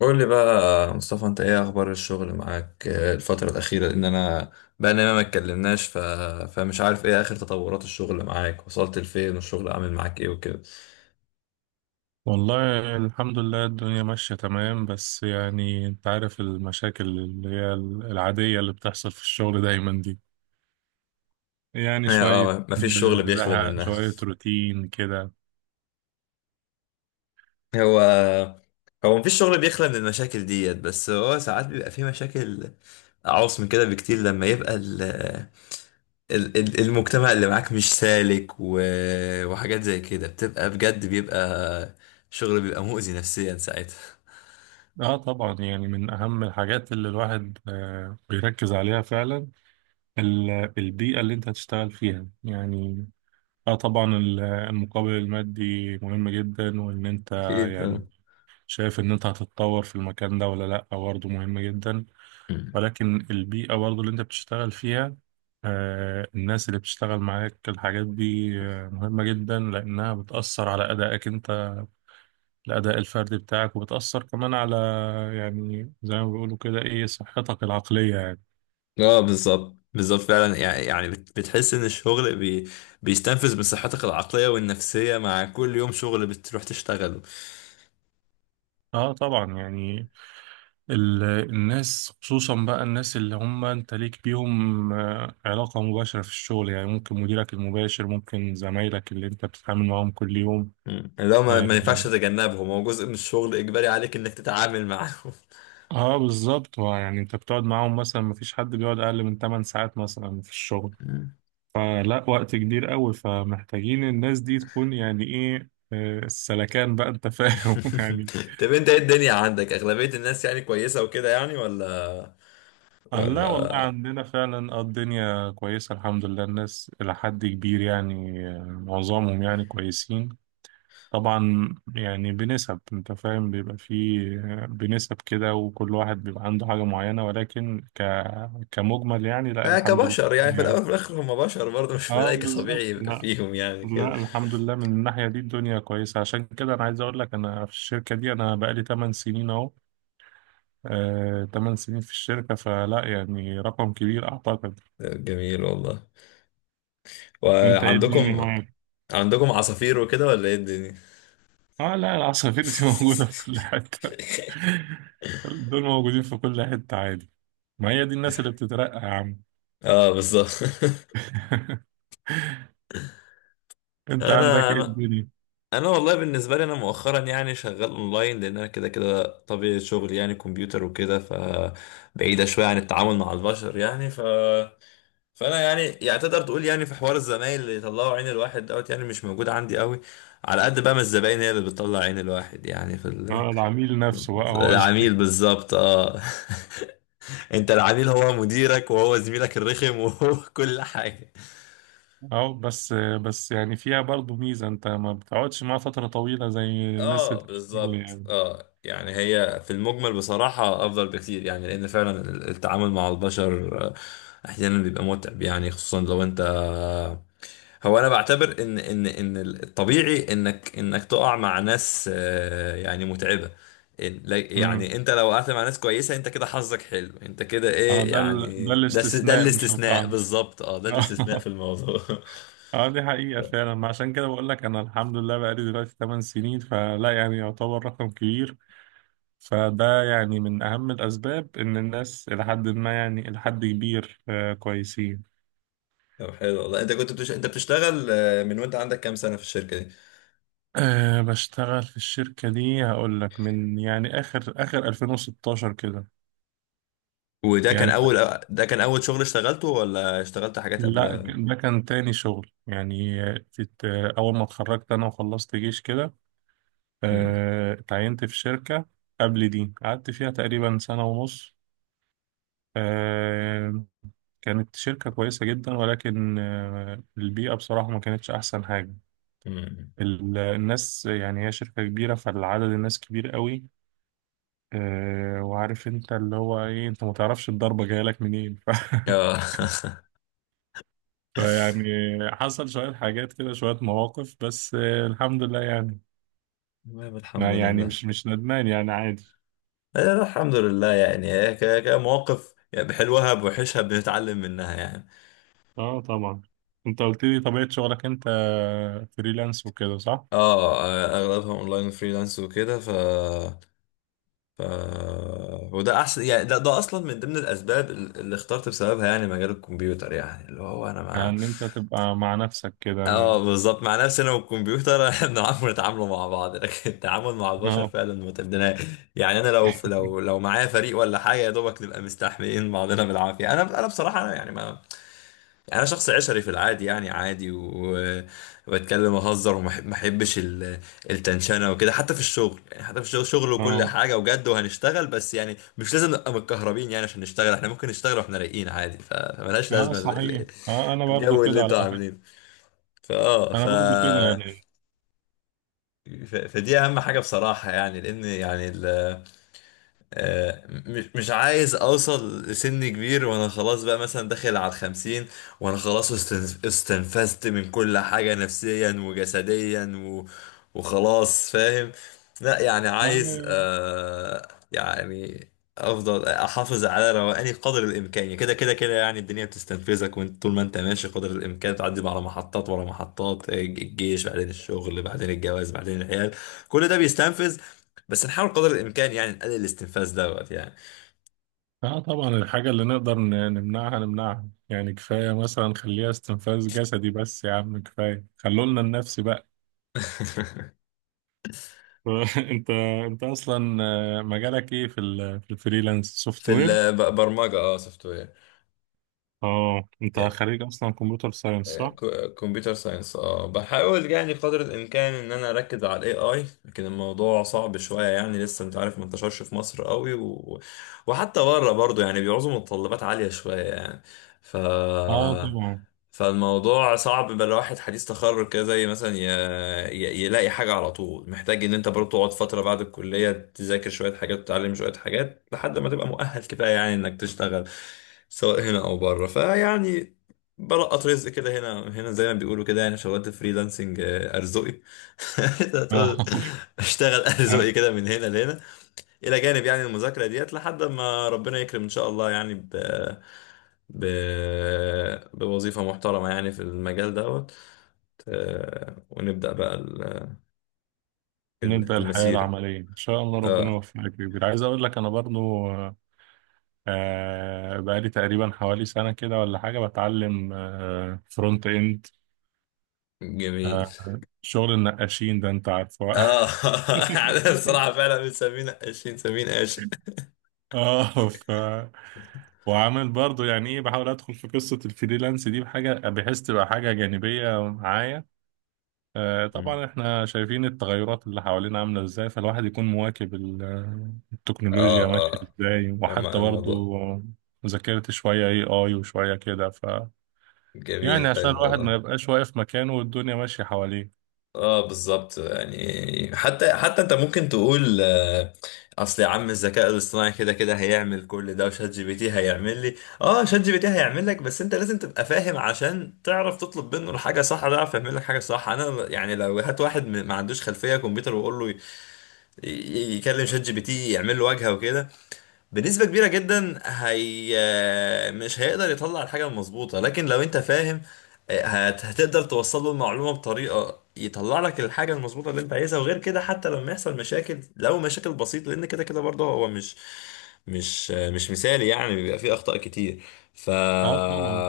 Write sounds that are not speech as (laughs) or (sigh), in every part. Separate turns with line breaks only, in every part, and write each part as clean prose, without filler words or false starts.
قول لي بقى مصطفى، انت ايه اخبار الشغل معاك الفترة الأخيرة؟ لأن انا بقى لنا ما اتكلمناش فمش عارف ايه اخر تطورات الشغل معاك، وصلت لفين والشغل عامل معاك ايه وكده.
والله الحمد لله، الدنيا ماشية تمام. بس يعني انت عارف المشاكل اللي هي العادية اللي بتحصل في الشغل دايما دي. يعني
هي
شوية
اه، مفيش شغل بيخلى
زهق،
منها.
شوية روتين كده.
(laughs) هو هو مفيش شغل بيخلى من المشاكل ديت، بس هو ساعات بيبقى فيه مشاكل أعوص من كده بكتير، لما يبقى المجتمع اللي معاك مش سالك وحاجات زي كده، بتبقى بجد بيبقى شغل، بيبقى مؤذي نفسيا ساعتها.
اه طبعا، يعني من أهم الحاجات اللي الواحد بيركز عليها فعلا البيئة اللي انت هتشتغل فيها يعني. اه طبعا، المقابل المادي مهم جدا، وان انت
اكيد
يعني
اه.
شايف ان انت هتتطور في المكان ده ولا لا برضه مهم جدا.
مم.
ولكن البيئة برضه اللي انت بتشتغل فيها، الناس اللي بتشتغل معاك، الحاجات دي مهمة جدا لأنها بتأثر على أدائك انت، الأداء الفردي بتاعك، وبتأثر كمان على يعني زي ما بيقولوا كده ايه، صحتك العقلية يعني.
اه بالظبط بالظبط فعلا، يعني يعني بتحس ان الشغل بيستنفذ من صحتك العقليه والنفسيه مع كل يوم شغل بتروح تشتغله.
اه طبعا يعني الناس، خصوصا بقى الناس اللي هم انت ليك بيهم علاقة مباشرة في الشغل، يعني ممكن مديرك المباشر، ممكن زمايلك اللي انت بتتعامل معاهم كل يوم.
مم. اللي هو ما,
آه،
ما ينفعش تتجنبهم، هو جزء من الشغل، اجباري عليك انك تتعامل معاهم.
اه بالظبط. ما يعني انت بتقعد معاهم مثلا، مفيش حد بيقعد اقل من 8 ساعات مثلا في الشغل،
مم.
فلا وقت كبير قوي. فمحتاجين الناس دي تكون يعني ايه، السلكان بقى، انت فاهم (laughs)
(laughs)
يعني.
طب انت ايه الدنيا عندك؟ اغلبيه الناس يعني كويسه وكده يعني ولا
آه لا والله،
ولا
عندنا فعلا الدنيا كويسة الحمد لله. الناس إلى حد كبير يعني معظمهم يعني كويسين. طبعا يعني بنسب، انت فاهم، بيبقى فيه بنسب كده، وكل واحد بيبقى عنده حاجة معينة، ولكن كمجمل يعني، لا
آه،
الحمد لله.
كبشر يعني في الاول
يعني.
وفي الاخر هم بشر برضه، مش
اه
ملائكه،
بالظبط.
طبيعي يبقى
لا،
فيهم يعني كده.
لا الحمد لله من الناحية دي الدنيا كويسة. عشان كده أنا عايز أقول لك، أنا في الشركة دي أنا بقالي 8 سنين أهو. آه، 8 سنين في الشركة، فلا يعني رقم كبير أعتقد.
آه، جميل والله.
أنت إيه الدنيا
وعندكم،
معاك؟
عندكم عصافير وكده ولا ايه الدنيا؟
اه لا، العصافير دي (laughs) موجودة في كل حتة.
(laughs)
دول موجودين في كل حتة عادي. ما هي دي الناس اللي بتترقى يا عم.
اه بالظبط. (laughs)
(laughs) أنت عندك
انا
إيه
انا
الدنيا؟
انا والله بالنسبه لي انا مؤخرا يعني شغال اونلاين، لان انا كده كده طبيعه شغلي يعني كمبيوتر وكده، فبعيده شويه عن التعامل مع البشر يعني فانا يعني يعني تقدر تقول يعني في حوار الزمايل اللي يطلعوا عين الواحد دوت يعني مش موجود عندي قوي، على قد بقى ما الزباين هي اللي بتطلع عين الواحد يعني في
اه، العميل نفسه بقى هو اللي…
العميل بالظبط اه. (laughs) انت العميل هو مديرك، وهو زميلك الرخم، وهو (laughs) كل حاجة.
اه، بس يعني فيها برضو ميزة، انت ما بتقعدش معاها فترة طويلة زي الناس
اه
اللي في الشغل
بالظبط
يعني.
اه، يعني هي في المجمل بصراحة افضل بكتير يعني، لان فعلا التعامل مع البشر احيانا بيبقى متعب يعني، خصوصا لو انت، هو انا بعتبر ان الطبيعي انك انك تقع مع ناس يعني متعبة.
امم
يعني انت لو وقعت مع ناس كويسة، انت كده حظك حلو، انت كده
اه،
ايه
ده ده
يعني، ده ده
الاستثناء مش
الاستثناء
القاعدة.
بالظبط، اه ده الاستثناء في
(laughs)
الموضوع. (laughs)
اه دي حقيقة فعلا. ما عشان كده بقول لك، انا الحمد لله بقالي دلوقتي 8 سنين، فلا يعني يعتبر رقم كبير. فده يعني من اهم الاسباب، ان الناس الى حد ما، يعني الى حد كبير آه كويسين.
طب حلو والله، انت كنت انت بتشتغل من وانت عندك كام سنة في الشركة دي؟
أه، بشتغل في الشركة دي هقول لك من يعني آخر 2016 كده
وده كان
يعني.
اول، ده كان اول شغل اشتغلته ولا اشتغلت حاجات
لا
قبلها؟
ده كان تاني شغل يعني. كنت أول ما اتخرجت أنا وخلصت جيش كده
مم.
اتعينت في شركة قبل دي، قعدت فيها تقريبا سنة ونص. آه، كانت شركة كويسة جدا، ولكن البيئة بصراحة ما كانتش أحسن حاجة.
مم.
الناس يعني، هي شركة كبيرة فالعدد الناس كبير قوي. وعارف انت اللي هو ايه، انت ما تعرفش الضربة جاية لك منين (laughs)
اه. (laughs)
فيعني حصل شوية حاجات كده، شوية مواقف، بس الحمد لله يعني.
تمام الحمد
لا يعني
لله.
مش ندمان، يعني عادي.
آه، الحمد لله، يعني هي كمواقف يعني بحلوها بوحشها بنتعلم منها يعني.
اه طبعا. انت قلت لي طبيعة شغلك انت فريلانس وكده صح؟
اه، آه، اغلبها اونلاين فريلانس وكده ف ف وده احسن يعني، ده اصلا من ضمن الاسباب اللي اخترت بسببها يعني مجال الكمبيوتر يعني، اللي هو انا
يعني
ما.
ان انت تبقى مع نفسك كده
اه بالظبط، مع نفسنا والكمبيوتر. (laughs) احنا بنعرف نتعاملوا مع بعض، لكن التعامل مع البشر
اه.
فعلا متبناه يعني. انا لو معايا فريق ولا حاجه، يا دوبك نبقى مستحملين بعضنا بالعافيه. انا بصراحه انا يعني ما، يعني انا شخص عشري في العادي يعني، عادي و، وبتكلم واهزر، ما احبش التنشنه وكده، حتى في الشغل يعني، حتى في الشغل، شغل وكل
اه،
حاجه وجد وهنشتغل، بس يعني مش لازم نبقى متكهربين يعني عشان نشتغل، احنا ممكن نشتغل واحنا رايقين عادي، فملهاش
اه
لازمه
صحيح، اه انا برضو
الجو اللي
كده على
انتوا
فكرة.
عاملينه. فاه
انا
ف...
برضو كده يعني.
فدي اهم حاجه بصراحه يعني، لان يعني آه، مش عايز اوصل لسن كبير وانا خلاص بقى مثلا داخل على الخمسين، وانا خلاص استنفذت من كل حاجة نفسيا وجسديا وخلاص، فاهم. لا يعني عايز
اه.
آه يعني افضل احافظ على روقاني قدر الامكان يعني، كده كده كده يعني الدنيا بتستنفذك، وانت طول ما انت ماشي قدر الامكان تعدي على محطات ورا محطات، الجيش، بعدين الشغل، بعدين الجواز، بعدين العيال، كل ده بيستنفذ، بس نحاول قدر الامكان يعني نقلل الاستنفاذ دوت يعني.
طبعا الحاجة اللي نقدر نمنعها نمنعها، يعني كفاية مثلا خليها استنفاذ جسدي بس يا عم، كفاية خلولنا النفسي بقى.
(laughs)
(laughs) انت انت اصلا مجالك ايه في في الفريلانس، سوفت
في
وير؟
البرمجه، اه سوفت وير.
اه انت خريج اصلا كمبيوتر ساينس صح؟
كمبيوتر ساينس اه، بحاول يعني بقدر الامكان ان انا اركز على الاي اي، لكن الموضوع صعب شويه يعني، لسه انت عارف ما انتشرش في مصر قوي وحتى بره برضو يعني بيعوزوا متطلبات عاليه شويه يعني. ف
اه طبعا.
فالموضوع صعب، بقى الواحد حديث تخرج كده زي مثلا يلاقي حاجه على طول، محتاج ان انت برضو تقعد فتره بعد الكليه تذاكر شويه حاجات وتتعلم شويه حاجات لحد ما تبقى مؤهل كفايه يعني انك تشتغل سواء هنا او بره، فيعني بلقط رزق كده هنا هنا زي ما بيقولوا كده يعني، شغلت فريلانسنج آه، ارزقي. (laughs)
اه.
تقول
(laughs)
اشتغل
آه،
ارزقي كده من هنا لهنا، الى جانب يعني المذاكره ديت، لحد ما ربنا يكرم ان شاء الله يعني ب... بوظيفه محترمه يعني في المجال دوت، ونبدا بقى
نبدأ الحياة
المسيره.
العملية إن شاء الله، ربنا
اه
يوفقك يا كبير. عايز أقول لك أنا برضو بقالي تقريبا حوالي سنة كده ولا حاجة بتعلم فرونت إند،
جميل،
شغل النقاشين ده أنت عارفه.
اه. (laughs) احنا
(laughs)
بصراحه فعلا بنسمينا قاشين، سمين قاش.
اه ف. وعامل برضو يعني إيه، بحاول أدخل في قصة الفريلانس دي بحاجة بحيث تبقى حاجة جانبية معايا.
مم.
طبعا احنا شايفين التغيرات اللي حوالينا عاملة ازاي، فالواحد يكون مواكب التكنولوجيا
اه
ماشية
اه،
ازاي، وحتى
مع الموضوع.
برضو ذاكرت شوية اي اي وشوية كده ف.
جميل
يعني عشان
حلو
الواحد
والله.
ما يبقاش واقف مكانه والدنيا ماشية حواليه.
اه بالظبط، يعني حتى حتى انت ممكن تقول آه، اصل يا عم الذكاء الاصطناعي كده كده هيعمل كل ده، وشات جي بي تي هيعمل لي، اه شات جي بي تي هيعمل لك، بس انت لازم تبقى فاهم عشان تعرف تطلب منه الحاجه صح، ده يعرف يعمل لك حاجه صح. انا يعني لو هات واحد ما عندوش خلفيه كمبيوتر وقول له يكلم شات جي بي تي يعمل له واجهه وكده، بنسبة كبيرة جدا هي مش هيقدر يطلع الحاجة المظبوطة، لكن لو انت فاهم هتقدر توصل له المعلومة بطريقة يطلع لك الحاجة المظبوطة اللي انت عايزها. وغير كده، حتى لما يحصل مشاكل، لو مشاكل بسيطة، لان كده كده برضه هو مش مثالي يعني، بيبقى فيه اخطاء كتير. ف
اه طبعا.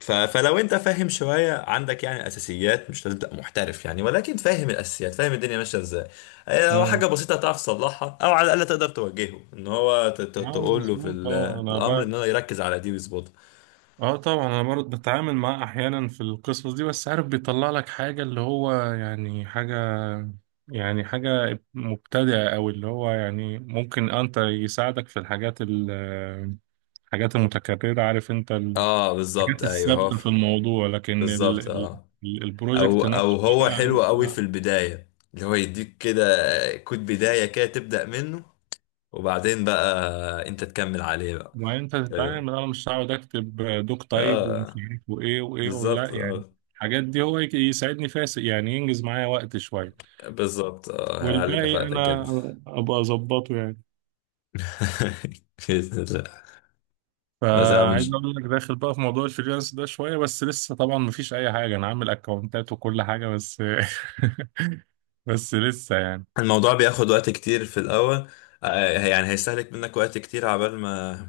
فلو انت فاهم شوية، عندك يعني اساسيات، مش لازم تبقى محترف يعني، ولكن فاهم الاساسيات فاهم الدنيا ماشية ازاي، هي هو حاجة
امم،
بسيطة هتعرف تصلحها، أو على الأقل تقدر توجهه إن هو
اه
تقول له
مظبوط. اه
في
انا.
الأمر إن هو يركز على دي ويظبطها.
اه طبعا، انا برضه بتعامل معاه احيانا في القصص دي، بس عارف بيطلع لك حاجه اللي هو يعني حاجه، يعني حاجه مبتدئه، او اللي هو يعني ممكن انت يساعدك في الحاجات الحاجات المتكرره، عارف انت
أه بالظبط
الحاجات
أيوه،
الثابته في الموضوع. لكن
بالظبط أه. أو
البروجكت
أو
نفسه
هو
بقى
حلو أوي في
انت،
البداية، اللي هو يديك كده كود بداية كده تبدأ منه، وبعدين بقى أنت تكمل عليه بقى.
ما انت
أه،
تتعامل، انا مش هقعد اكتب دوك تايب ومش
آه،
عارف وايه وايه ولا
بالظبط
يعني.
أه.
الحاجات دي هو يساعدني فيها يعني، ينجز معايا وقت شويه،
بالظبط أه، هيعلي
والباقي
كفاءتك جدا.
انا ابقى اظبطه يعني.
(laughs) بإذن الله. بس يا عم
فعايز اقول لك، داخل بقى في موضوع الفريلانس ده شويه، بس لسه طبعا مفيش اي حاجه، انا عامل اكونتات وكل حاجه، بس (laughs) بس لسه يعني.
الموضوع بياخد وقت كتير في الأول، آه، يعني هيستهلك منك وقت كتير عبال ما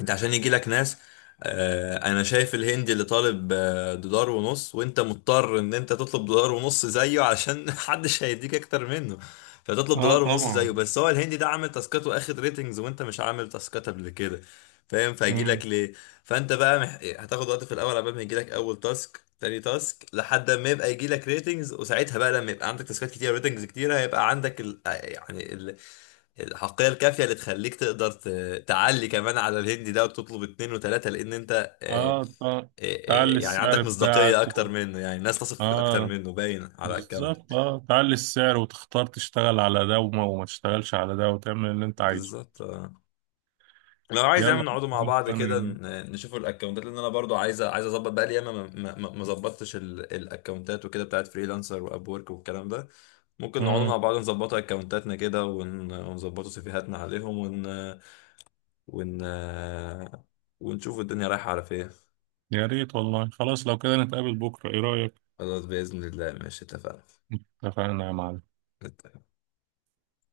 انت عشان يجي لك ناس. آه، انا شايف الهندي اللي طالب دولار ونص، وانت مضطر ان انت تطلب دولار ونص زيه، علشان (laughs) محدش هيديك اكتر منه، فتطلب
اه
دولار ونص زيه.
طبعا.
بس هو الهندي ده عامل تاسكات واخد ريتنجز، وانت مش عامل تاسكات قبل كده، فاهم، فهيجي لك
مم.
ليه؟ فانت بقى هتاخد وقت في الاول، قبل ما يجي لك اول تاسك تاني تاسك، لحد ما يبقى يجي لك ريتنجز. وساعتها بقى، لما يبقى عندك تاسكات كتير ريتنجز كتير، هيبقى عندك يعني الحقية الكافية اللي تخليك تقدر تعلي كمان على الهندي ده وتطلب اتنين وتلاتة، لأن أنت
اه تعلي
يعني
السعر
عندك مصداقية
بتاعك
أكتر منه، يعني الناس تثق فيك أكتر
اه
منه باين على أكونت.
بالظبط، اه تعلي السعر، وتختار تشتغل على ده وما تشتغلش على ده، وتعمل اللي انت عايزه.
بالظبط آه. لو عايز يعني
يلا.
نقعدوا مع بعض
انا
كده
جميل.
نشوفوا الأكونتات، لأن أنا برضو عايز، عايز أظبط بقى لي، ياما ما ما ظبطتش الأكونتات وكده بتاعت فريلانسر وأب وورك والكلام ده. ممكن نقعدوا
مم.
مع بعض نظبطوا أكونتاتنا كده ونظبطوا سيفيهاتنا عليهم ون ون ونشوف الدنيا رايحة على فين.
يا ريت والله. خلاص لو كده نتقابل بكره، ايه رايك؟
خلاص بإذن الله، ماشي اتفقنا.
اتفقنا يا معلم.